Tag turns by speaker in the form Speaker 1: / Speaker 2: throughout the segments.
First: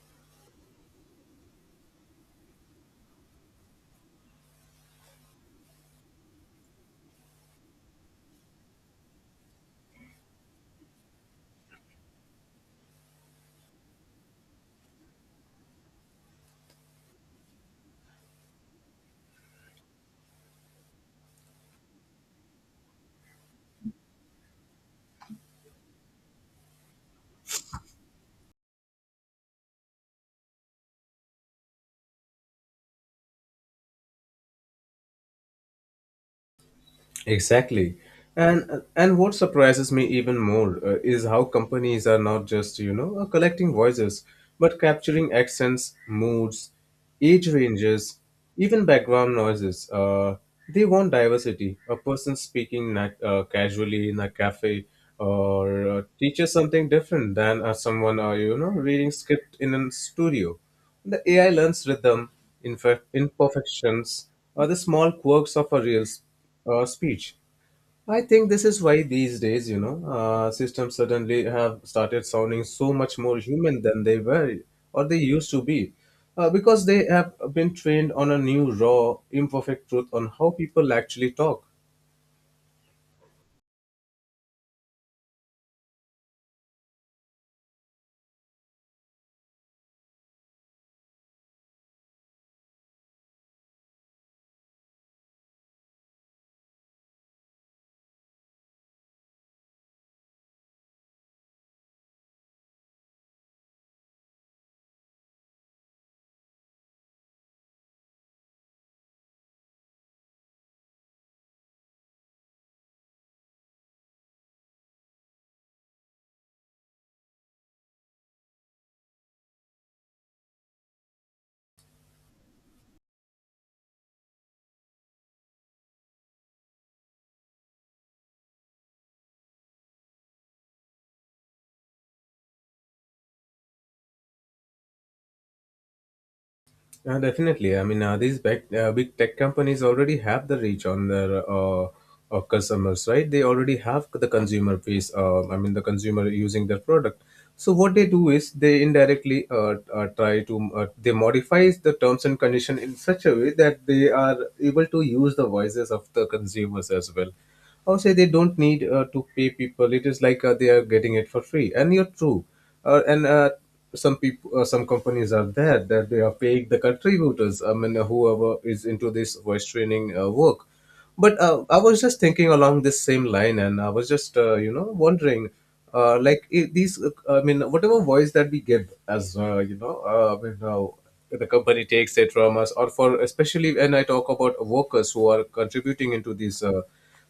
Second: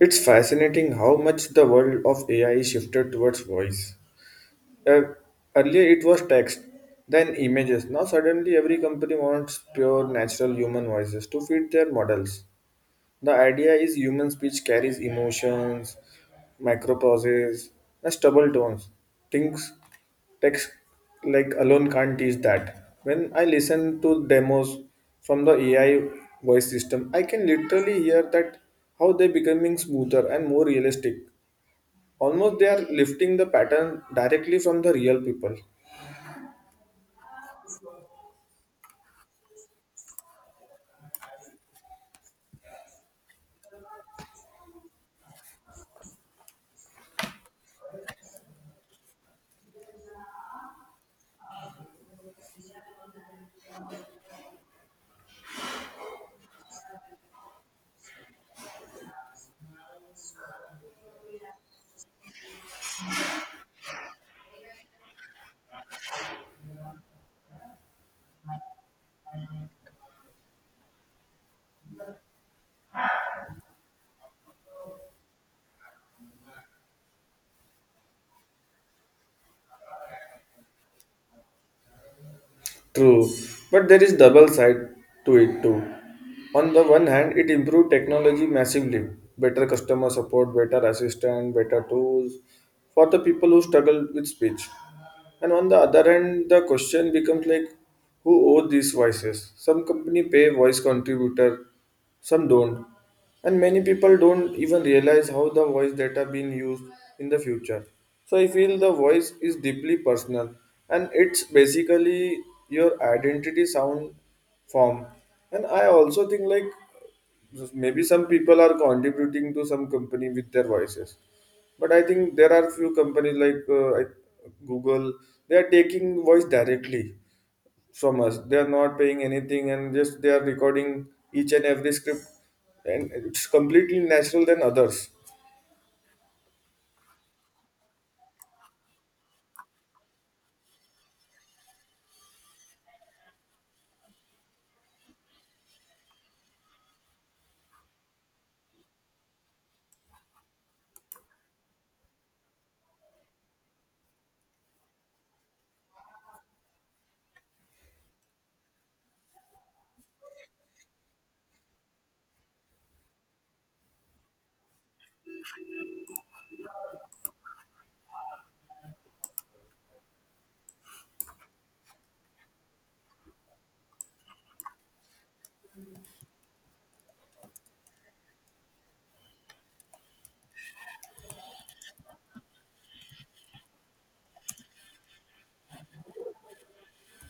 Speaker 1: It's fascinating how much the world of AI is shifted towards voice. Uh, Earlier it was text, then images. Now suddenly every company wants pure natural human voices to feed their models. The idea is human speech carries emotions, micropauses, and stubble tones. Things text like alone can't teach that. When I listen to demos from the AI voice system, I can literally hear that how they're becoming smoother and more realistic. Almost they are lifting the pattern directly from the real people.
Speaker 2: Exactly. And what surprises me even more, is how companies are not just, collecting voices, but capturing accents, moods, age ranges, even background noises. They want diversity. A person speaking casually in a cafe or teaches something different than someone, reading script in a studio. The AI learns rhythm, imperfections, or the small quirks of a real speech. I think this is why these days, systems suddenly have started sounding so much more human than they were or they used to be, because they have been trained on a new, raw, imperfect truth on how people actually talk.
Speaker 1: True, but there is double side to it too. On the one hand, it improved technology massively, better customer support, better assistant, better tools for the people who struggle with speech. And on the other hand, the question becomes like, who owes these voices? Some company pay voice contributor, some don't and many people don't even realize how the voice data being used in the future. So I feel the voice is deeply personal and it's basically your identity sound form. And I also think like maybe some people are contributing to some company with their voices, but I think there are few companies like Google, they are taking voice directly from us. They are not paying anything and just they are recording each and every script, and it's completely natural than others.
Speaker 2: Definitely. I mean, these big tech companies already have the reach on their customers, right? They already have the consumer base. I mean, the consumer using their product. So what they do is they indirectly try to, they modify the terms and condition in such a way that they are able to use the voices of the consumers as well. Or say they don't need to pay people. It is like they are getting it for free. And you're true, and some people, some companies are there that they are paying the contributors. I mean, whoever is into this voice training work, but I was just thinking along this same line, and I was just wondering, like these I mean whatever voice that we give as, I mean, the company takes it from us, or for, especially when I talk about workers who are contributing into this uh,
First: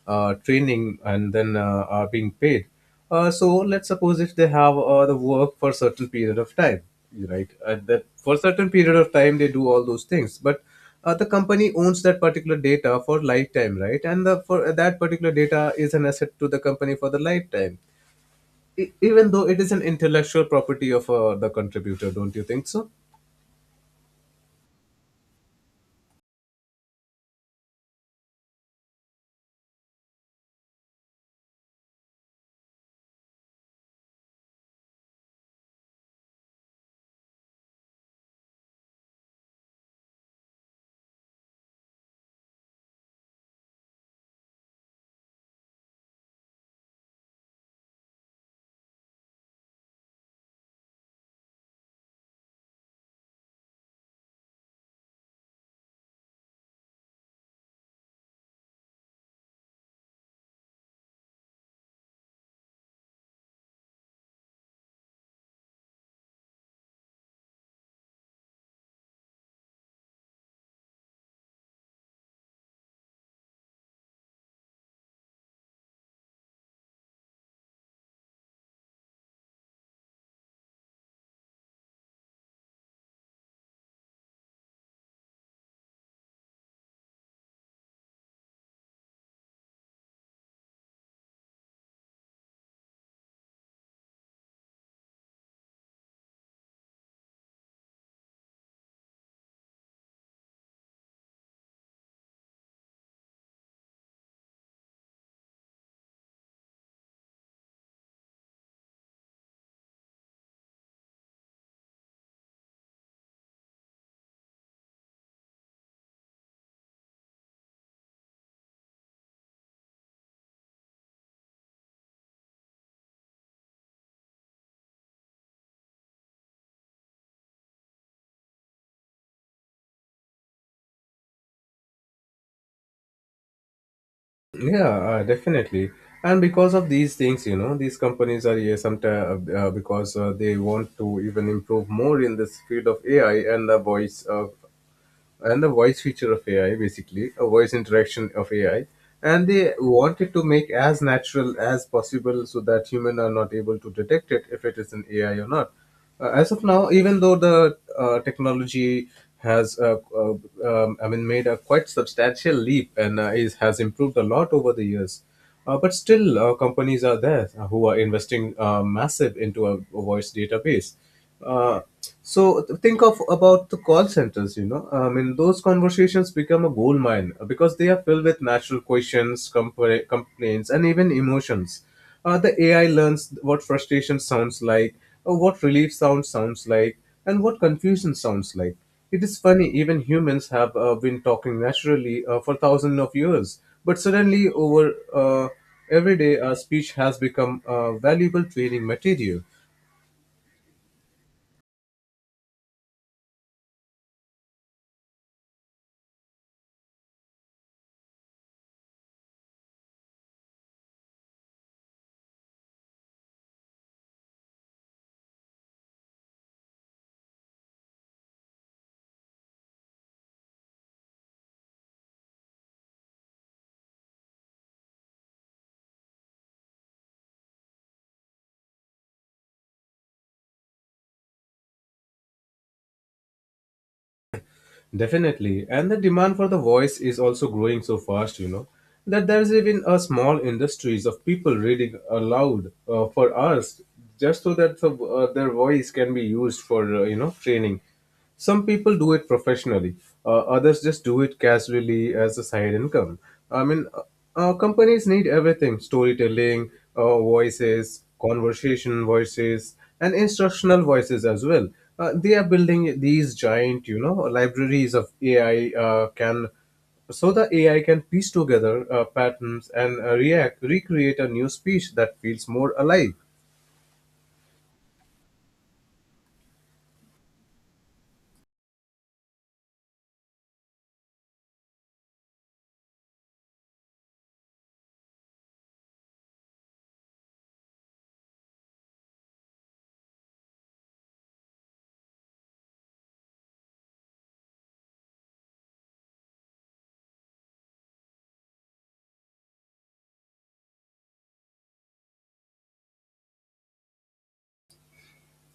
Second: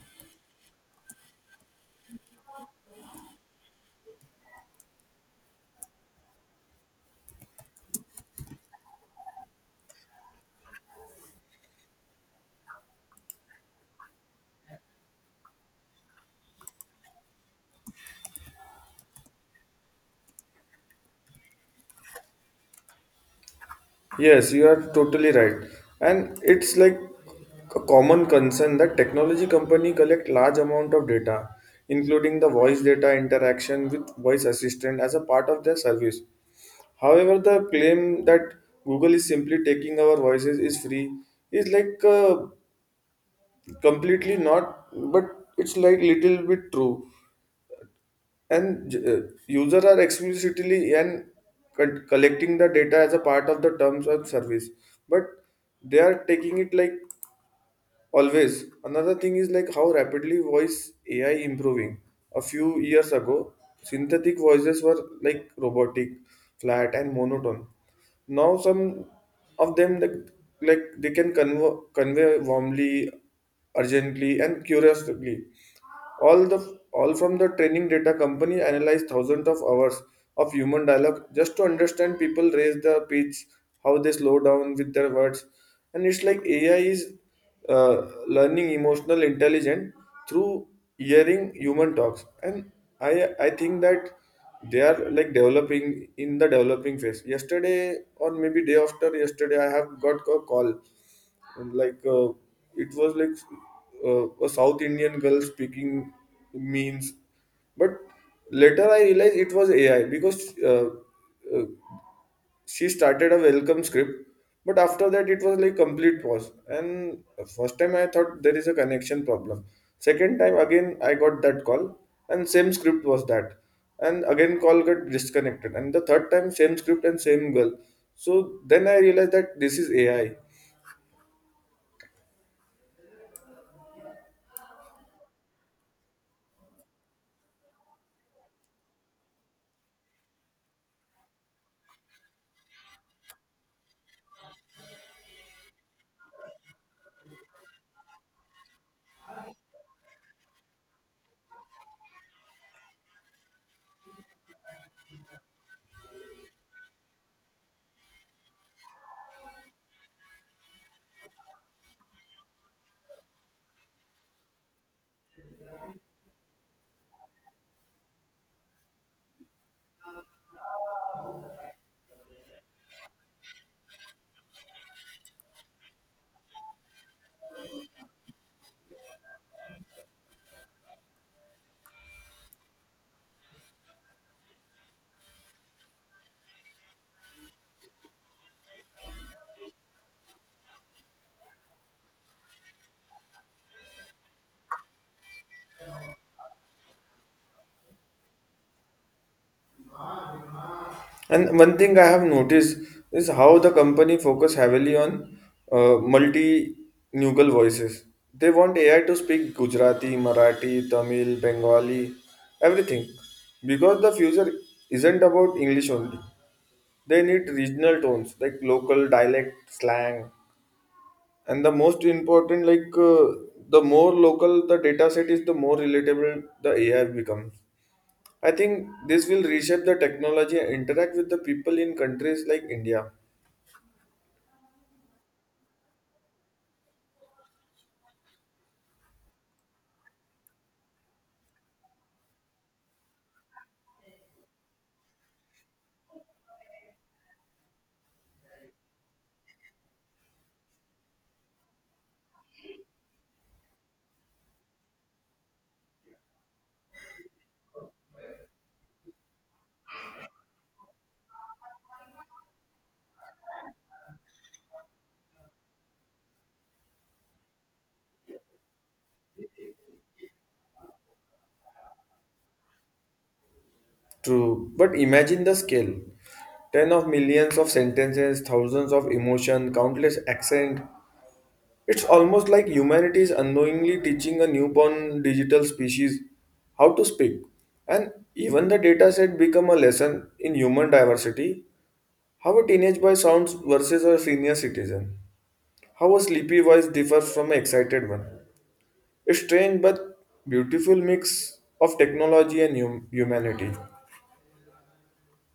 Speaker 2: uh, training, and then are being paid. So let's suppose if they have the work for a certain period of time, right? And that for a certain period of time they do all those things, but the company owns that particular data for lifetime, right? And the for that particular data is an asset to the company for the lifetime, even though it is an intellectual property of the contributor. Don't you think so?
Speaker 1: Yes, you are totally right, and it's like a common concern that technology company collect large amount of data, including the voice data interaction with voice assistant as a part of their service. However, the claim that Google is simply taking our voices is free is like completely not, but it's like little bit true. And users are explicitly and collecting the data as a part of the terms of service, but they are taking it like always. Another thing is like how rapidly voice AI improving. A few years ago synthetic voices were like robotic, flat and monotone. Now some of them like they can convey warmly, urgently and curiously, all the all from the training data company analyzed thousands of hours of human dialogue just to understand people raise their pitch, how they slow down with their words. And it's like AI is uh, learning emotional intelligence through hearing human talks. And I think that they are like developing in the developing phase. Yesterday or maybe day after yesterday I have got a call, and like it was like a south Indian girl speaking, means, but later I realized it was AI because uh, uh, she started a welcome script, but after that it was like complete pause. And first time I thought there is a connection problem. Second time again I got that call and same script was that, and again call got disconnected, and the third time same script and same girl. So then I realized that this is AI.
Speaker 2: Yeah, definitely. And because of these things, you know, these companies are here sometimes because they want to even improve more in this field of AI and the voice. And the voice feature of AI, basically a voice interaction of AI, and they wanted to make as natural as possible so that human are not able to detect it if it is an AI or not. As of now, even though the technology has, I mean, made a quite substantial leap, and is has improved a lot over the years, but still, companies are there who are investing massive into a voice database. Uh, so think of about the call centers. You know, I mean, those conversations become a gold mine because they are filled with natural questions, complaints, and even emotions. The AI learns what frustration sounds like, or what relief sounds like, and what confusion sounds like. It is funny, even humans have been talking naturally for thousands of years, but suddenly, over every day, our speech has become valuable training material.
Speaker 1: And one thing I have noticed is how the company focus heavily on multilingual voices. They want AI to speak Gujarati, Marathi, Tamil, Bengali, everything. Because the future isn't about English only. They need regional tones like local dialect, slang, and the most important like the more local the data set is, the more relatable the AI becomes. I think this will reshape the technology and interact with the people in countries like India.
Speaker 2: Definitely. And the demand for the voice is also growing so fast, you know, that there's even a small industries of people reading aloud for us, just so that the, their voice can be used for, training. Some people do it professionally. Others just do it casually as a side income. I mean, companies need everything, storytelling, voices, conversation voices, and instructional voices as well. They are building these giant, you know, libraries of AI, can so the AI can piece together patterns and react recreate a new speech that feels more alive.
Speaker 1: True, but imagine the scale. Ten of millions of sentences, thousands of emotion, countless accent. It's almost like humanity is unknowingly teaching a newborn digital species how to speak. And even the data set become a lesson in human diversity. How a teenage boy sounds versus a senior citizen. How a sleepy voice differs from an excited one. A strange but beautiful mix of technology and humanity.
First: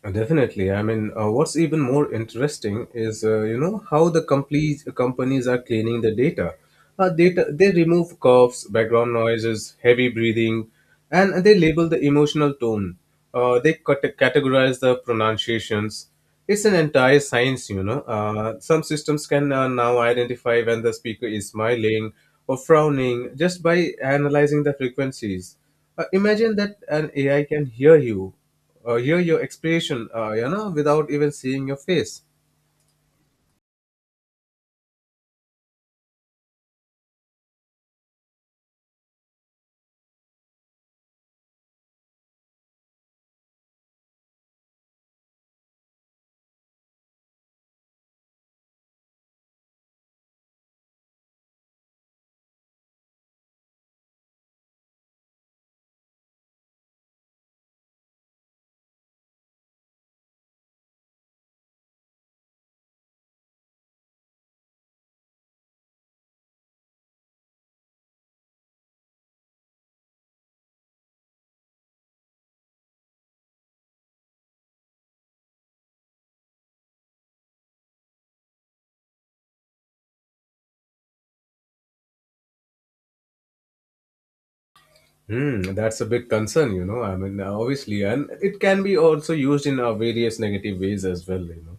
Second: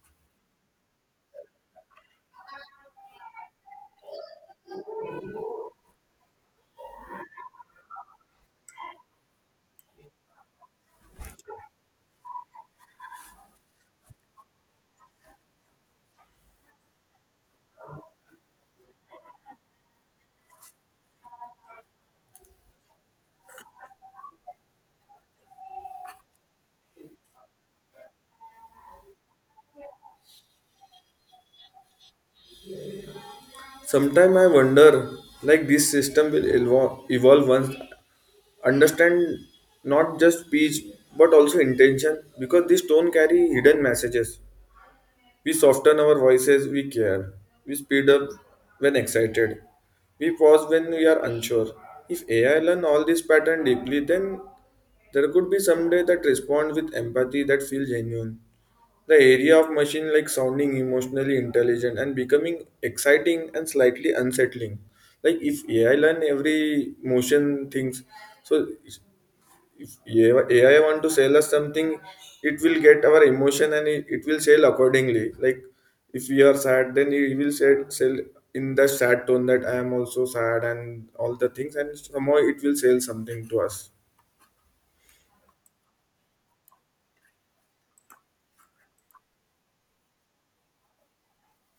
Speaker 2: Definitely. I mean, what's even more interesting is, how the complete companies are cleaning the data. They remove coughs, background noises, heavy breathing, and they label the emotional tone. They categorize the pronunciations. It's an entire science, you know. Some systems can now identify when the speaker is smiling or frowning just by analyzing the frequencies. Imagine that an AI can hear your expression, without even seeing your face.
Speaker 1: Sometimes I wonder, like this system will evolve once understand not just speech but also intention because these tone carry hidden messages. We soften our voices, we care. We speed up when excited. We pause when we are unsure. If AI learn all this pattern deeply, then there could be someday that respond with empathy that feels genuine. The area of machine like sounding emotionally intelligent and becoming exciting and slightly unsettling. Like if AI learn every motion things, so if AI want to sell us something, it will get our emotion and it will sell accordingly. Like if we are sad, then it will sell in the sad tone that I am also sad and all the things, and somehow it will sell something to us.
Speaker 2: Hmm, that's a big concern, you know. I mean, obviously, and it can be also used in various negative ways as well, you know,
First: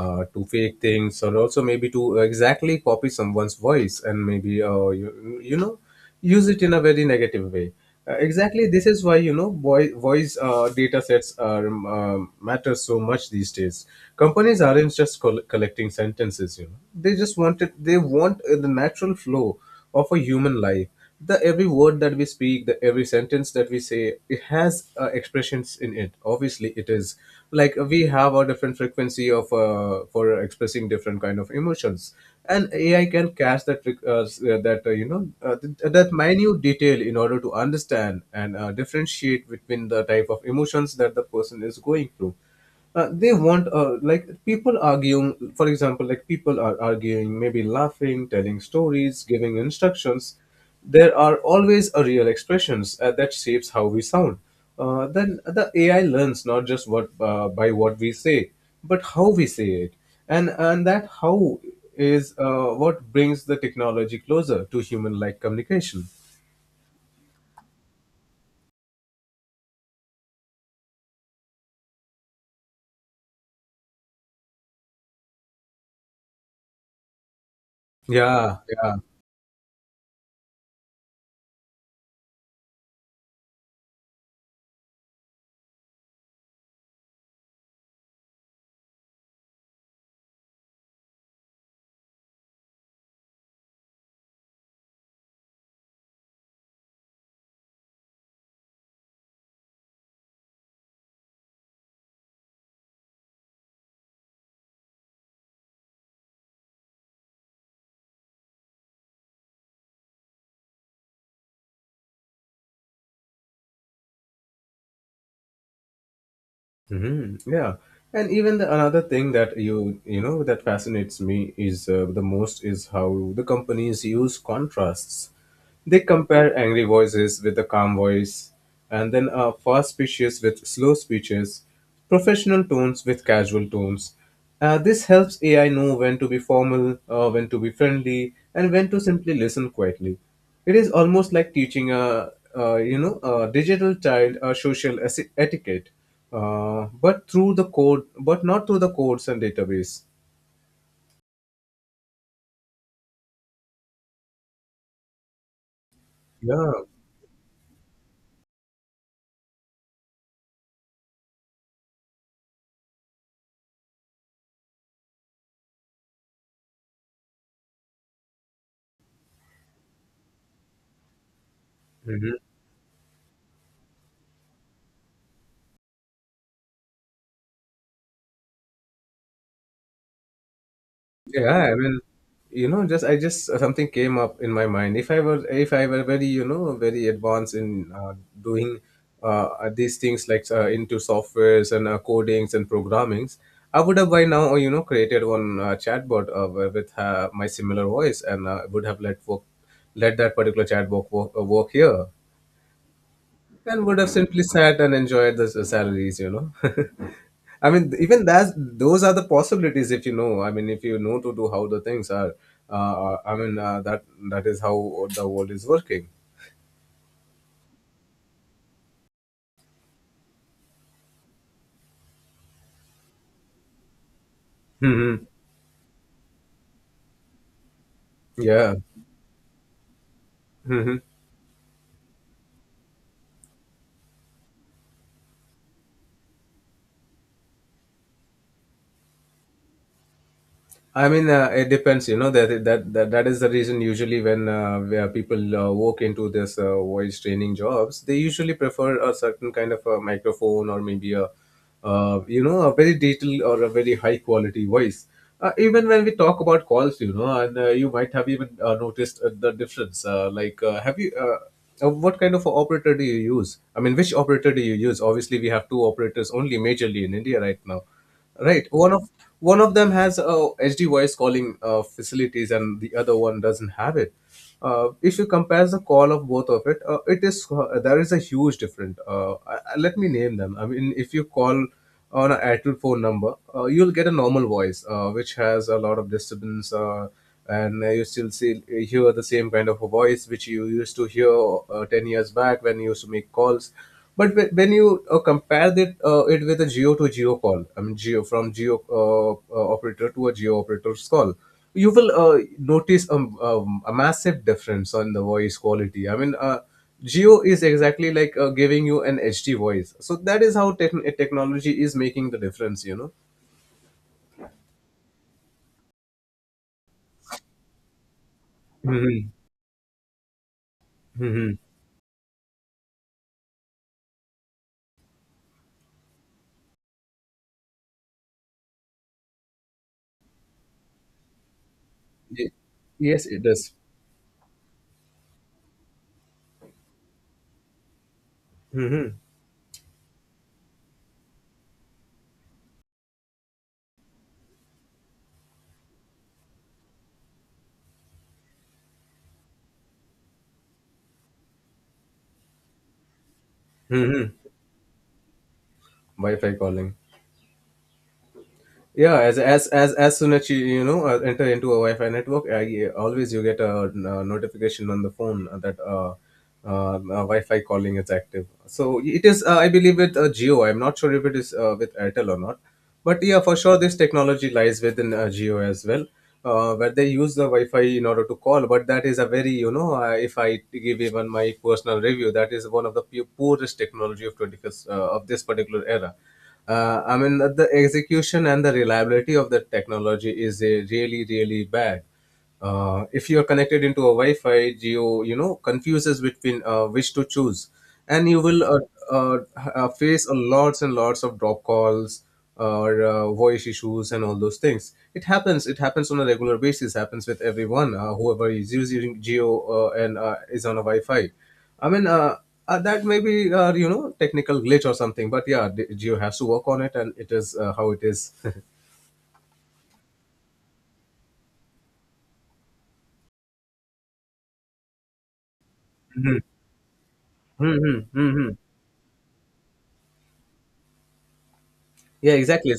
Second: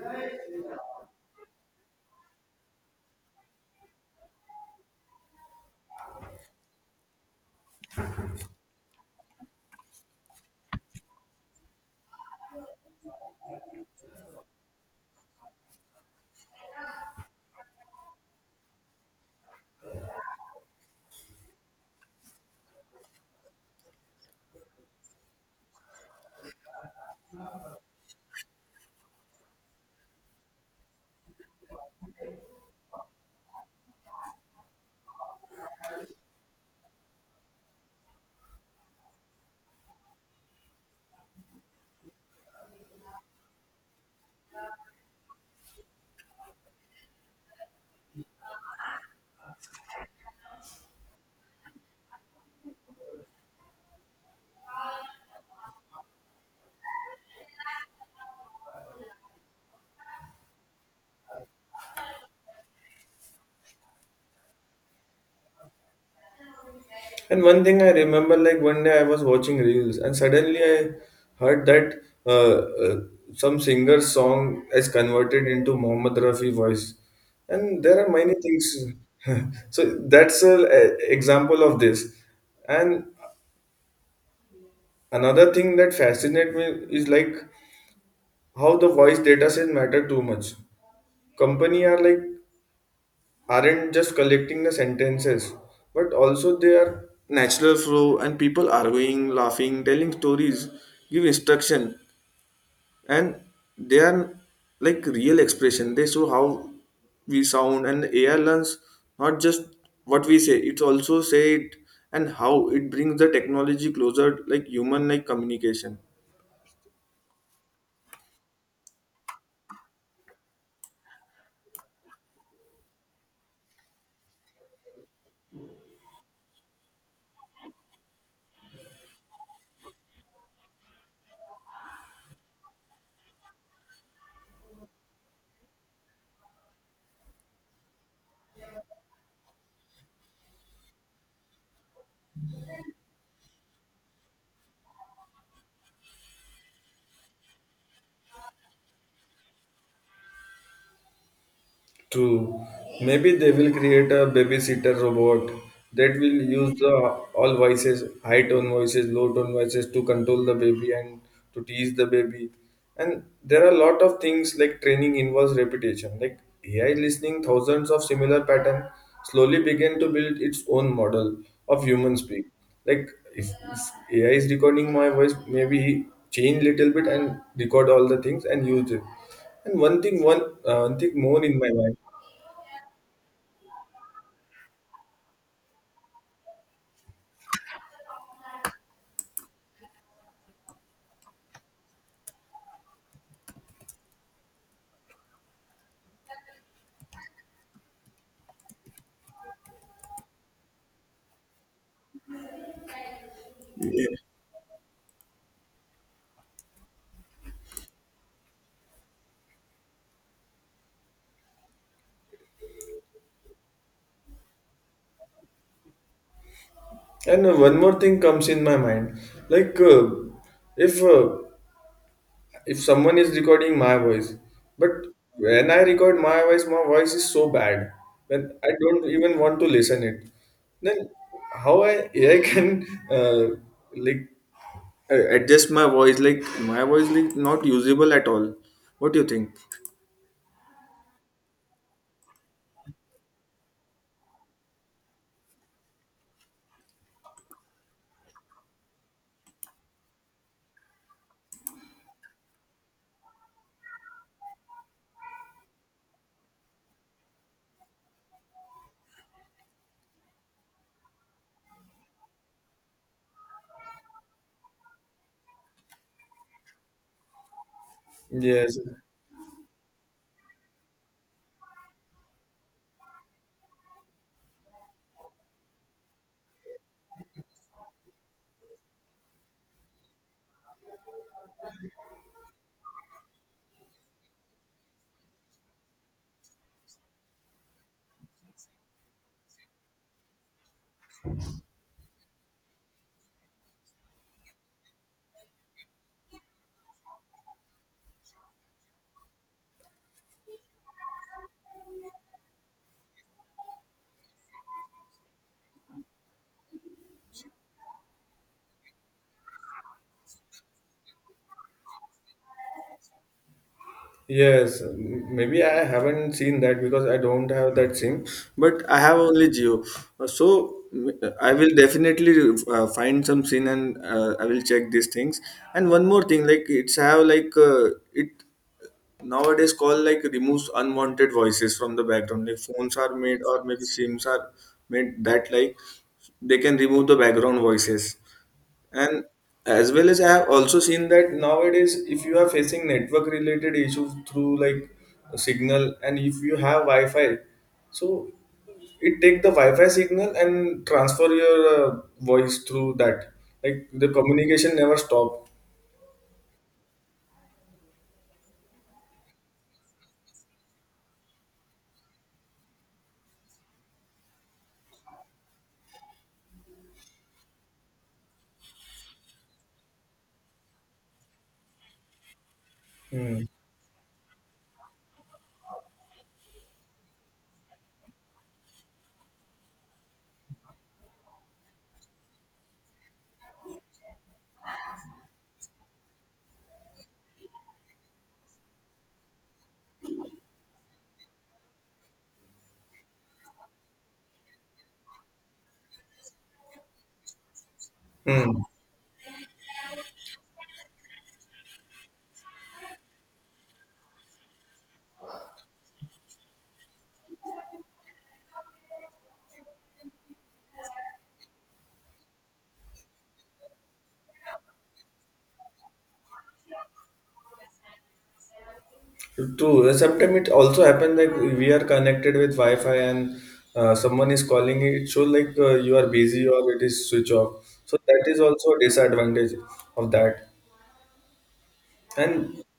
Speaker 2: to fake things, or also maybe to exactly copy someone's voice, and maybe, use it in a very negative way. Exactly, this is why, you know, boy, voice data sets are, matter so much these days. Companies aren't just collecting sentences, you know, they just want it, they want the natural flow of a human life. The every word that we speak, the every sentence that we say, it has expressions in it. Obviously, it is like we have a different frequency of for expressing different kind of emotions. And AI can catch that that minute detail in order to understand and differentiate between the type of emotions that the person is going through. They want like people arguing, for example, like people are arguing, maybe laughing, telling stories, giving instructions. There are always a real expressions that shapes how we sound. Then the AI learns not just what by what we say, but how we say it. And that how is what brings the technology closer to human like communication.
Speaker 1: And one thing I remember, like one day I was watching reels, and suddenly I heard that uh, some singer's song is converted into Mohammed Rafi voice, and there are many
Speaker 2: Yeah,
Speaker 1: things.
Speaker 2: yeah.
Speaker 1: So that's an example of this. And another thing that fascinates me is like how the voice data set matter too much. Company are like aren't just collecting the sentences, but also their natural flow and people arguing, laughing, telling stories, give instruction, and they are like real expression. They show how we sound, and the AI learns not just what we say, it also say it and how it brings the technology closer, like human like communication.
Speaker 2: Hmm. Yeah, and even the, another thing that you know that fascinates me is the most is how the companies use contrasts. They compare angry voices with a calm voice, and then fast speeches with slow speeches, professional tones with casual tones. This helps AI know when to be formal, when to be friendly, and when to simply listen quietly. It is almost like teaching a digital child a social etiquette, but through the code, but not through the codes and database.
Speaker 1: True. Maybe they will create a babysitter robot that will use
Speaker 2: Yeah.
Speaker 1: the all voices, high tone voices, low tone voices to control the baby and to teach the baby. And there are a lot of things like training involves repetition. Like AI listening thousands of similar pattern slowly began to build its own model of human speak. Like if AI is recording my voice, maybe change little bit and record all the things and use it. And one thing, one thing more
Speaker 2: Yeah,
Speaker 1: in my
Speaker 2: I
Speaker 1: mind.
Speaker 2: mean, you know, just I just something came up in my mind. If I were very, you know, very advanced in doing uh, these things, like into softwares and codings and programmings, I would have by now, you know, created one chatbot with my similar voice, and would have let that particular chatbot work, work here, and would have simply sat and enjoyed the salaries, you know. I mean, even that, those are the possibilities if you know, I mean, if you know to do how the things are. I mean, that is how the world is working.
Speaker 1: And one more thing comes in my mind, like if uh, if someone is recording my voice, but
Speaker 2: Hmm.
Speaker 1: when I record my voice is so bad when I
Speaker 2: Yeah.
Speaker 1: don't even want to listen it.
Speaker 2: Hmm.
Speaker 1: Then how I AI can like adjust my voice? Like my voice like not usable at all. What do you think?
Speaker 2: I mean, it depends. You know that is the reason, usually when where people walk into this voice training jobs, they usually prefer a certain kind of a microphone, or maybe a you know a very detailed or a very high quality voice. Even when we talk about calls, you know, and you might have even noticed the difference. Like, have you? What kind of operator do you use? I mean, which operator do you use? Obviously, we have two operators only majorly in India right now. Right.
Speaker 1: Yes.
Speaker 2: One of them has HD voice calling facilities, and the other one doesn't have it. If you compare the call of both of it, it is there is a huge difference. Let me name them. I mean, if you call on an actual phone number, you'll get a normal voice, which has a lot of disturbance, and you still see hear the same kind of a voice which you used to hear 10 years back when you used to make calls. But when you compare it with a Geo to Geo call, I mean Geo from Geo operator to a Geo operator's call, you will notice a massive difference on the voice quality. I mean, Geo is exactly like giving you an HD voice. So that is how technology is making the difference. You know.
Speaker 1: Yes, maybe I haven't seen that because I don't have that SIM, but I have
Speaker 2: Hmm.
Speaker 1: only Geo. So I
Speaker 2: Hmm.
Speaker 1: will definitely find some SIM and I will check these things. And one more thing, like it's have like it nowadays called like removes unwanted voices from the background. Like phones are
Speaker 2: Yes,
Speaker 1: made
Speaker 2: it
Speaker 1: or
Speaker 2: does.
Speaker 1: maybe SIMs are made that like they can remove the background voices. And
Speaker 2: Mm-hmm.
Speaker 1: as well as I have also seen that nowadays if you are facing network related issues through like a signal and if you have wi-fi, so it take the wi-fi signal and transfer your voice through that, like the
Speaker 2: Mm-hmm.
Speaker 1: communication never stop.
Speaker 2: Wi-Fi calling. Yeah, as soon as you you know enter into a Wi-Fi network, yeah, always you get notification on the phone that uh, uh, Wi-Fi calling is active. So it is, I believe, with Geo. I'm not sure if it is with Airtel or not, but yeah,
Speaker 1: Hmm.
Speaker 2: for sure this technology lies within Geo as well, where they use the Wi-Fi in order to call. But that is a very, if I give even my personal review, that is one of the poorest technology of 21st, of this particular era. The execution and the reliability of the technology is, really, really bad. If you're connected into a Wi-Fi, Geo, you know, confuses between, which to choose, and you
Speaker 1: Hmm.
Speaker 2: will uh, face a lots and lots of drop calls or, voice issues and all those things. It happens. It happens on a regular basis. Happens with everyone, whoever is using Geo and is on a Wi-Fi. I mean, uh, that may be, you know, technical glitch or something, but yeah, Geo has to work on it and it is, how it is.
Speaker 1: True. Sometimes it also happens like we are connected with Wi-Fi and someone is calling it. So like you are busy or it is switch off. So
Speaker 2: hmm
Speaker 1: that is
Speaker 2: hmm
Speaker 1: also a disadvantage of that.
Speaker 2: Yeah,
Speaker 1: And
Speaker 2: exactly.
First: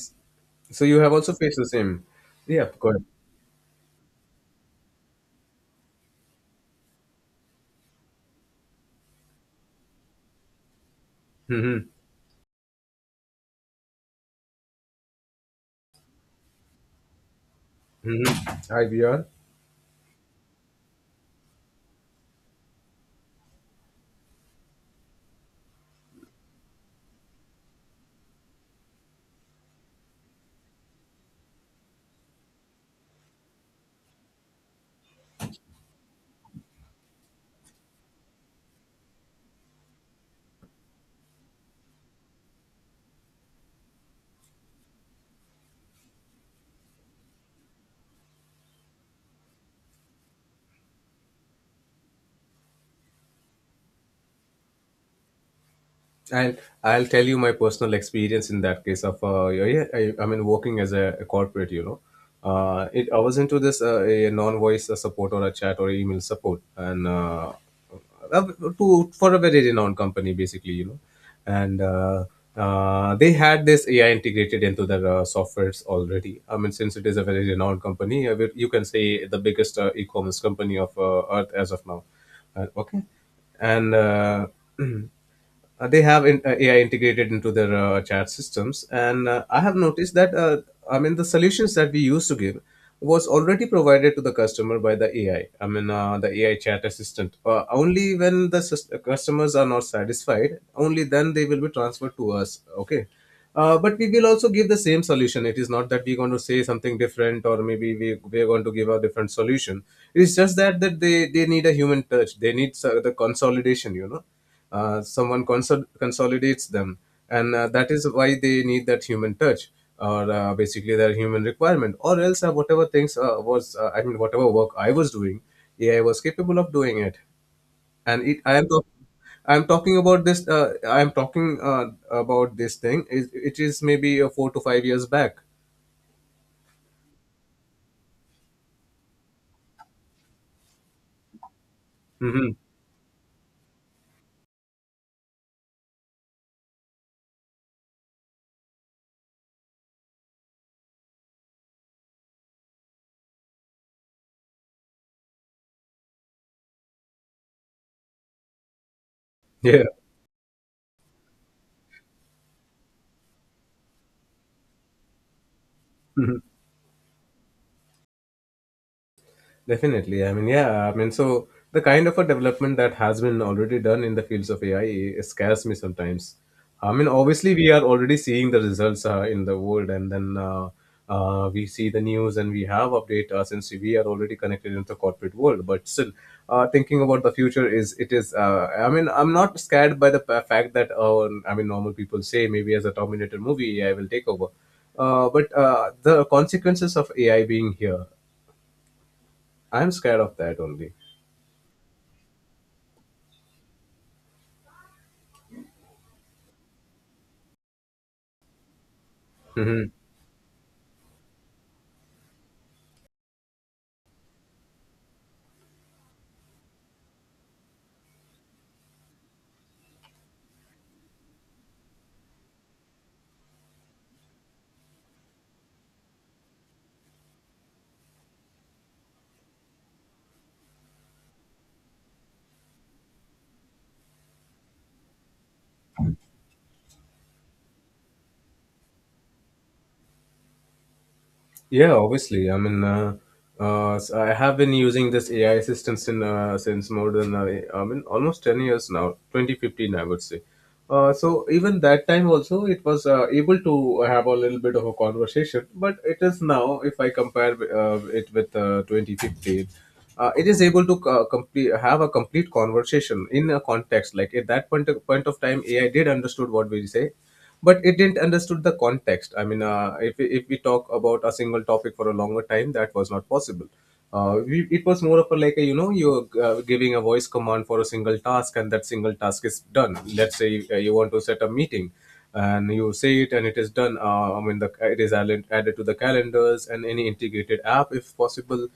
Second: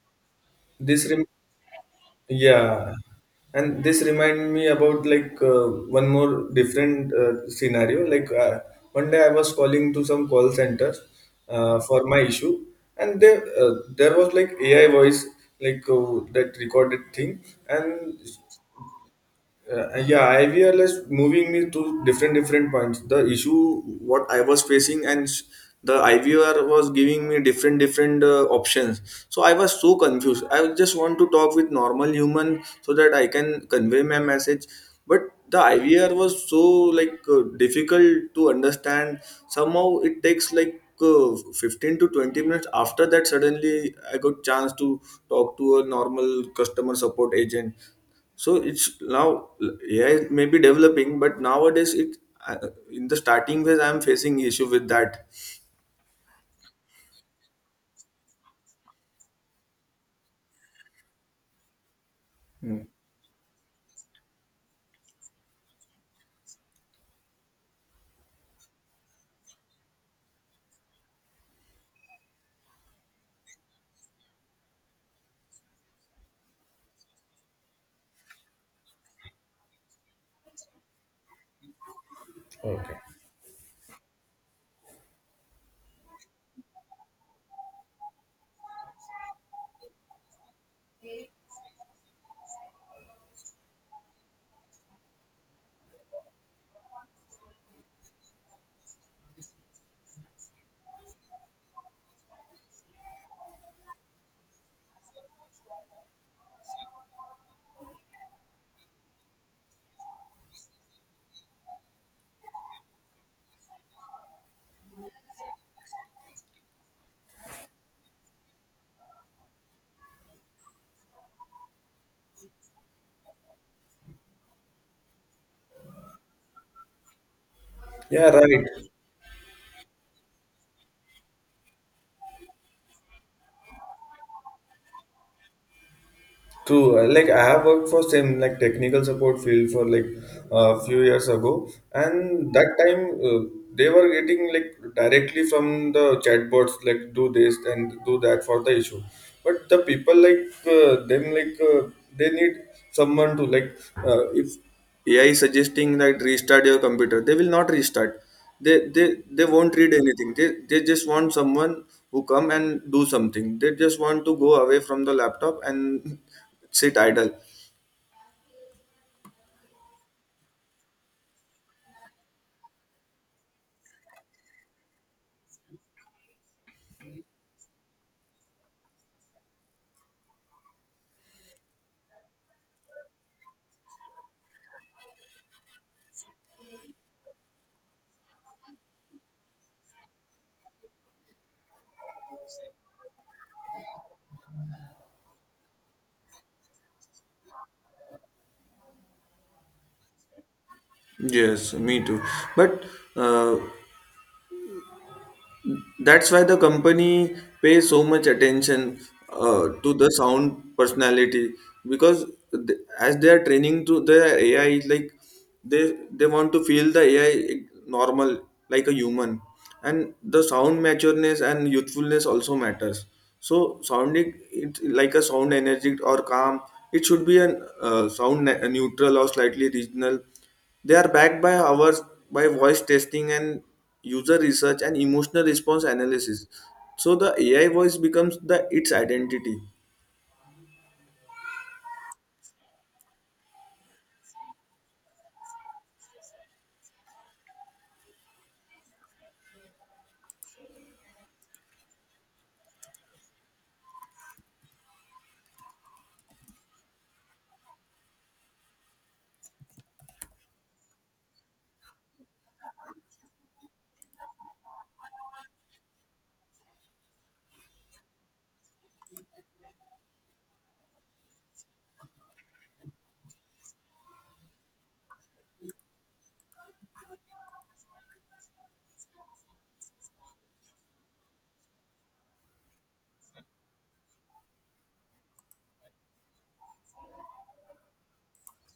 Speaker 2: So you
Speaker 1: this
Speaker 2: have
Speaker 1: rem-
Speaker 2: also faced the same. Yeah, go
Speaker 1: yeah,
Speaker 2: ahead.
Speaker 1: and this remind me about like one more different scenario. Like one day I was calling to some call centers
Speaker 2: Mm-hmm.
Speaker 1: for my issue, and there was like AI voice like that recorded thing, and
Speaker 2: Mm-hmm. Hi, Bjorn.
Speaker 1: yeah, IVL is moving me to different different points. The issue what I was facing and the IVR was giving me different different options. So I was so confused. I just want to talk with normal human so that I can convey my message. But the IVR was so like difficult to understand. Somehow it takes like 15 to 20 minutes after that suddenly I got chance to talk to a normal customer support agent. So it's now AI may be developing, but nowadays I- in the starting phase I am facing issue with that.
Speaker 2: I'll I'll tell you my personal experience in that case of, yeah, yeah, I mean, working as a corporate, you know,
Speaker 1: Hmm.
Speaker 2: it I was into this a non-voice support or a chat or email support, and uh, to for a very renowned company basically, you know, and they had this AI integrated into their softwares already. I mean, since it is a very renowned company, you can say the biggest e-commerce company of Earth as of now.
Speaker 1: Okay.
Speaker 2: Okay, and. They have in, AI integrated into their chat systems, and I have noticed that, I mean the solutions that we used to give was already provided to the customer by the AI. I mean, the AI chat assistant. Only when the customers are not satisfied, only then they will be transferred to us. Okay. But we will also give the same solution. It is not that we're going to say something different, or maybe we are going to give a different solution. It's just that they need a human touch. They need, the consolidation. You know, someone consolidates them, and that is why they need that human touch or basically their human requirement. Or else whatever things was I mean whatever work I was doing, AI was capable of doing it. And
Speaker 1: Yeah,
Speaker 2: it I
Speaker 1: right.
Speaker 2: am talk- I'm talking about this, I'm talking about this thing, it is maybe 4 to 5 years back.
Speaker 1: True. Like I have worked for same like technical support field for like a few years ago, and
Speaker 2: hmm
Speaker 1: that time uh, they were getting like directly from the chatbots like do this and do that for the issue. But the people like them like they need someone to like if AI is suggesting that restart your computer, they will not restart. They won't
Speaker 2: yeah
Speaker 1: read anything. They just want someone who come and do something. They just want to go away from the laptop and
Speaker 2: Mhm.
Speaker 1: sit idle.
Speaker 2: Definitely. I mean, yeah, I mean, so the kind of a development that has been already done in the fields of AI scares me sometimes. I mean, obviously, we are already seeing the results in the world, and then we see the news and we have update, since we are already connected into the corporate world. But still, thinking about the future is it is. I mean, I'm not scared by the fact that, I mean, normal people say maybe as a Terminator movie, AI will take over. But the consequences of AI being here, I'm scared of that only.
Speaker 1: Yes, me too. But uh, that's why the company pays so much attention
Speaker 2: hmm
Speaker 1: to the sound personality because as they are training to the AI, like they want to feel the AI normal like a human, and the sound matureness and youthfulness also matters. So sounding it like a sound energetic or calm, it should be an sound neutral or slightly regional. They are backed by hours by voice testing and user research and emotional response analysis. So the AI voice becomes the its identity.
Speaker 2: Yeah, obviously. I mean, I have been using this AI assistance in, since more than, I mean almost 10 years now, 2015, I would say. So even that time also, it was able to have a little bit of a conversation. But it is now, if I compare it with 2015, it is able to complete have a complete conversation in a context. Like at that point of time, AI did understood what we say, but it didn't understood the context. If, if we talk about a single topic for a longer time, that was not possible. It was more of a like a, you're giving a voice command for a single task, and that single task is done. Let's say you want to set a meeting and you say it and it is done. It is added to the calendars and any integrated app if possible.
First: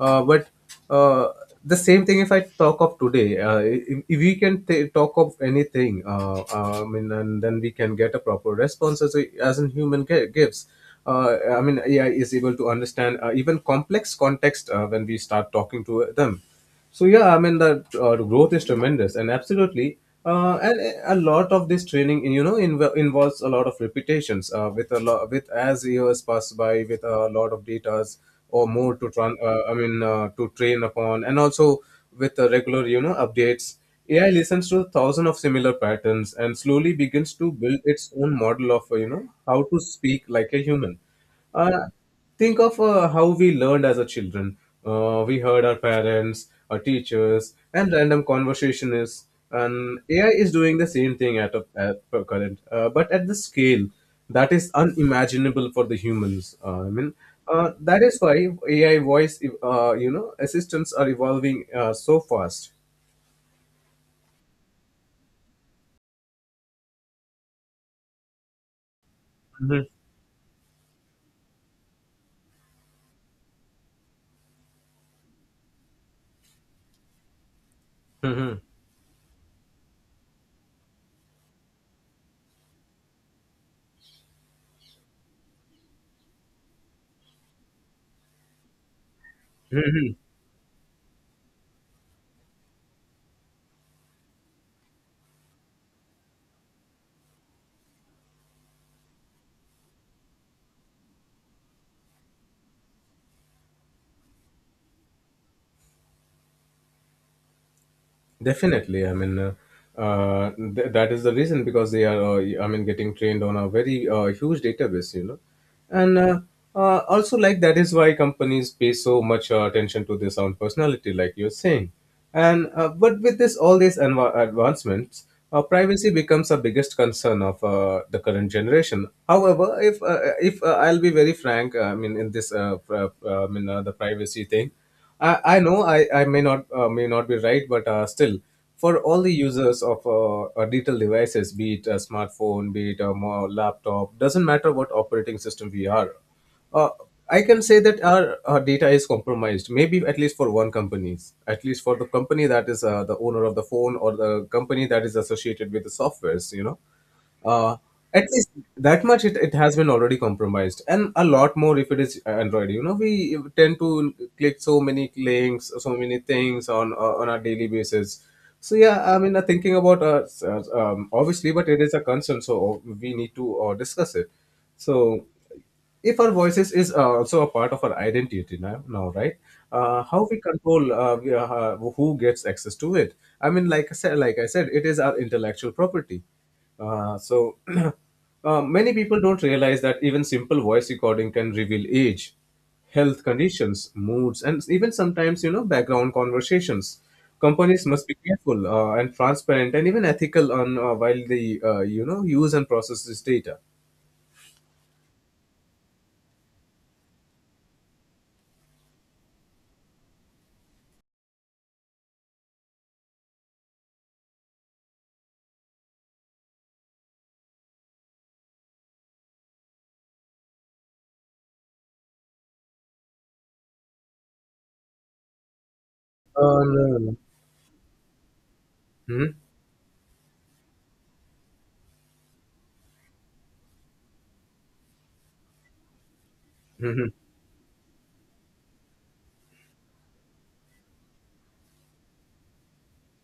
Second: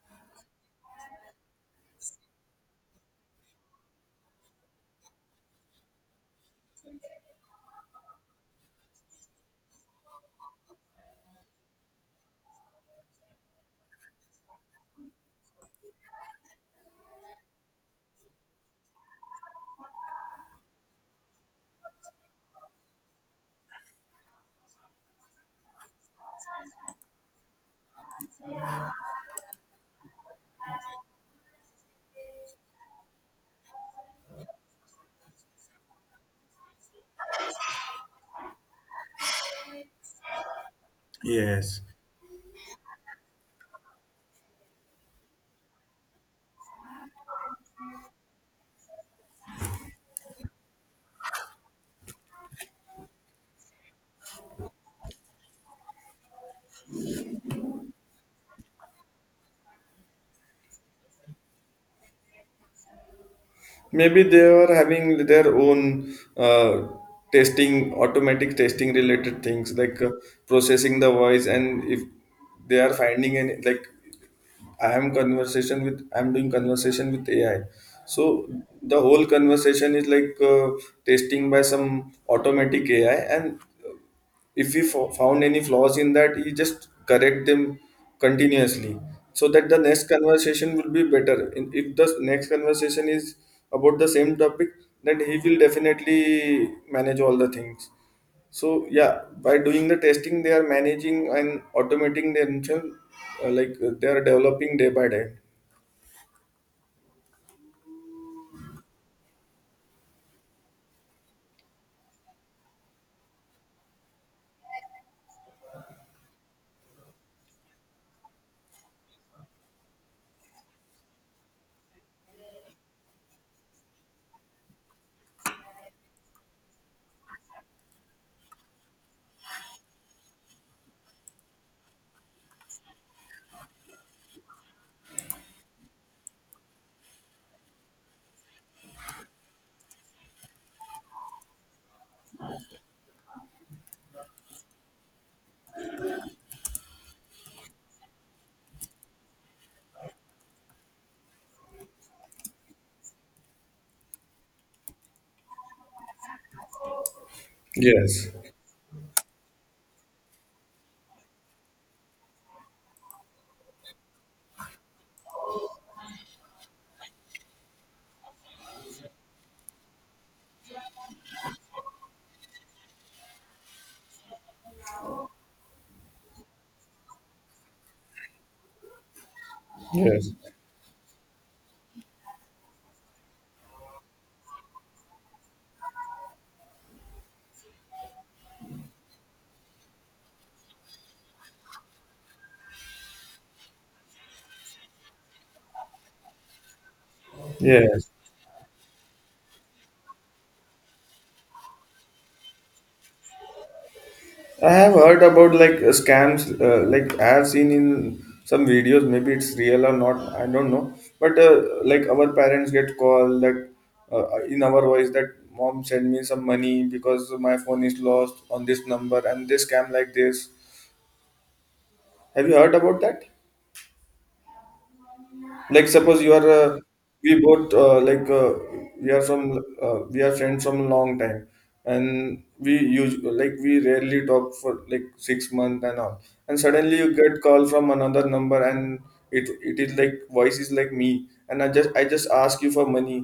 Speaker 2: But uh, the same thing if I talk of today, if we can talk of anything, I mean, and then we can get a proper response as, as an human gives. I mean, AI is able to understand even complex context when we start talking to them. So yeah, I mean the, growth is tremendous, and absolutely, and a lot of this training, you know, involves a lot of repetitions. With a lot, with as years pass by, with a lot of datas or more to I mean, to train upon, and also with regular, you know, updates. AI listens to thousands of similar patterns and slowly begins to build its own model of, you know, how to speak like a human.
Speaker 1: Yes.
Speaker 2: Uh, think of how we learned as a children. We heard our parents, our teachers, and random conversationists. And AI is doing the same thing at a at per current, but at the scale that is unimaginable for the humans. I mean, that is why AI voice, you know, assistants are evolving so fast.
Speaker 1: Maybe they are having their own testing, automatic testing related things
Speaker 2: Mhm.
Speaker 1: like processing the voice, and if they are finding any like I am conversation with I am doing conversation with AI. So
Speaker 2: Mhm.
Speaker 1: the whole conversation is like testing by some automatic AI, and if we found any flaws in that you just correct them continuously so that the next conversation will be better. If the next conversation is about the same topic then he will definitely manage all the things. So yeah, by doing the testing they are managing and automating themselves, like they are developing day by day.
Speaker 2: Definitely, I mean, that is the reason because they are, I mean, getting trained on a very huge database, you know, and also like that is why companies pay so much attention to their sound personality, like you're saying, and but with this all these anva advancements, privacy becomes a biggest concern of the current generation. However, if I'll be very frank, I mean, in this, I mean, the privacy thing. I know I may not, may not be right, but still, for all the users of digital devices, be it a smartphone, be it a laptop, doesn't matter what operating system we are, uh, I can say that our data is compromised. Maybe at least for one companies, at least for the company that is the owner of the phone, or the company that is associated with the softwares, you know, uh, at
Speaker 1: Yes.
Speaker 2: least that much it, it has been already compromised, and a lot more if it is android. You know, we tend to click so many links, so many things on a daily basis. So yeah, I mean I thinking about, obviously, but it is a concern, so we need to discuss it. So if our voices is also a part of our identity now, right? How
Speaker 1: Yes.
Speaker 2: we control, who gets access to it? Like I said, it is our intellectual property. uh, so Many people don't realize that even simple voice recording can reveal age, health conditions, moods, and even sometimes, you know, background conversations. Companies must
Speaker 1: Yes,
Speaker 2: be careful, and transparent and even ethical on, while they, you know, use and process this data.
Speaker 1: I have heard about like scams, like I have seen in some videos. Maybe it's real or not. I don't know. But like our parents get call that in our voice that mom send me some money because my phone is lost on this number and this scam like this. Have you heard about that? Like suppose you are
Speaker 2: No.
Speaker 1: we both we are
Speaker 2: No.
Speaker 1: from we are friends from long time, and we use like we rarely talk for like 6 months and all, and suddenly you
Speaker 2: Mhm.
Speaker 1: get call from another number and it is like voice is like me and I just ask you for money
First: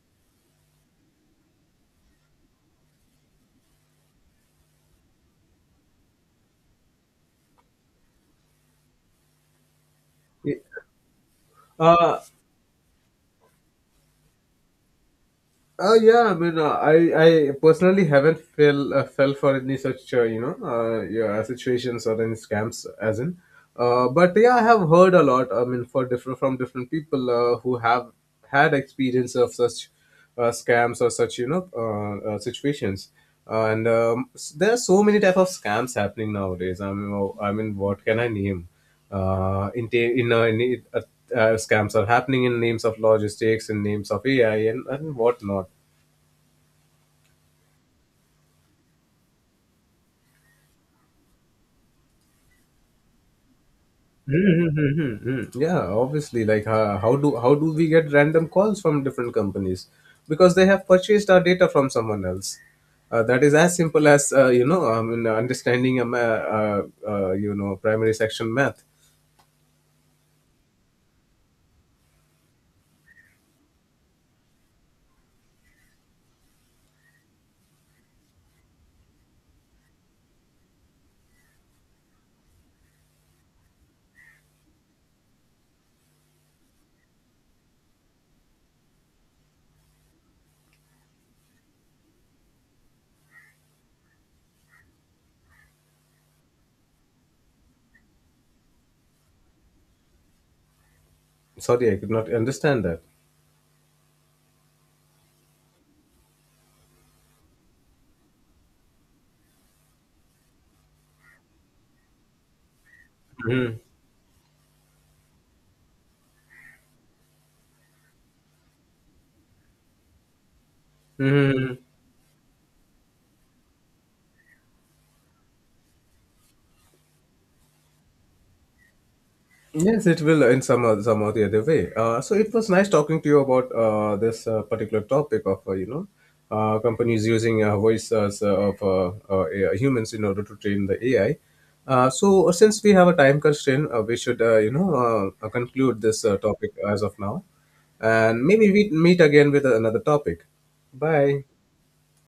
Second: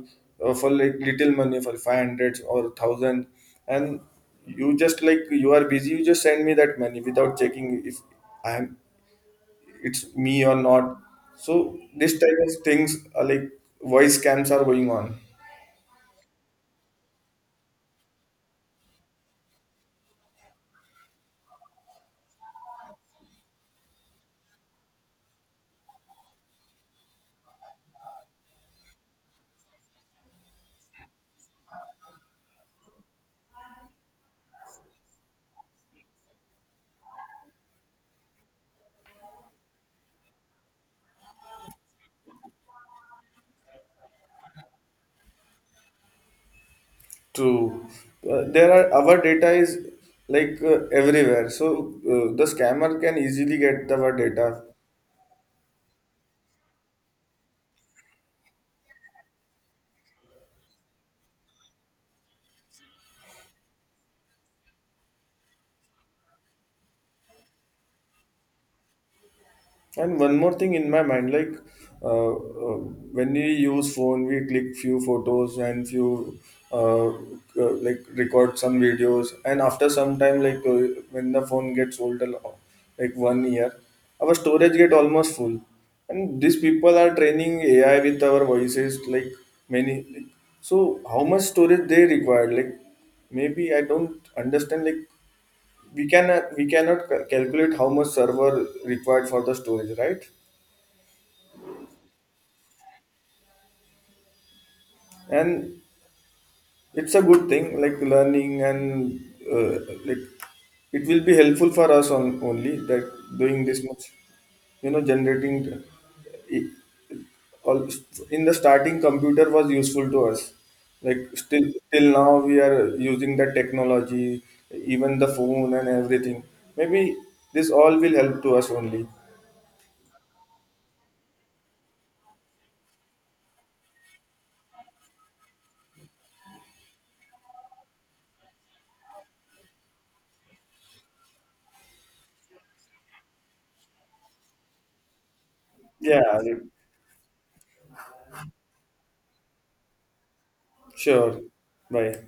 Speaker 1: for like little money for 500 or 1000, and you just like you are busy you just send me that money without checking if I am it's me or not. So this
Speaker 2: Uh,
Speaker 1: type of things are like voice scams are going on.
Speaker 2: yeah, I mean, I personally haven't fell, fell for any such, you know, yeah, situations or any scams, as in. But yeah, I have heard a lot. I mean, for different from different people who have had experience of such, scams or such, you know, situations. And there are so many type of scams happening nowadays. I mean, oh, I mean, what can I name? In, ta- in Scams are happening in names of logistics, in names of AI, and whatnot.
Speaker 1: True, there are our data is like everywhere. So the scammer can easily get our data.
Speaker 2: Mm-hmm. Yeah, obviously, like how do we get random calls from different companies? Because they have purchased our data from someone else. That is as simple as, you know, I mean, understanding a uh, you know, primary section math.
Speaker 1: And one more thing in my mind, like uh, uh, when we use phone, we click few photos and few uh, uh, like record some videos. And after some time, like when the phone gets older, like 1 year, our storage get almost full. And these people are training AI with our voices, like many. Like, so how much storage they require? Like maybe I don't understand. Like we cannot calculate how much server required for the storage, right?
Speaker 2: Sorry, I could not understand that.
Speaker 1: And it's a good thing like learning and like it will be helpful for us on only that doing
Speaker 2: Mhm.
Speaker 1: this much you know generating it, all, in the starting computer was useful to us like still
Speaker 2: Mhm.
Speaker 1: till now we are using the technology even the phone and everything. Maybe this all will help to us only.
Speaker 2: Yes, it will in some or the other way. So it was nice talking to you about this particular topic of, you know, companies using, voice uh, of AI humans in order to train the AI. So since we have a time constraint, we should, you know, conclude this
Speaker 1: Yeah.
Speaker 2: topic as of now, and maybe we meet again with another topic.
Speaker 1: Sure.
Speaker 2: Bye.
Speaker 1: Bye.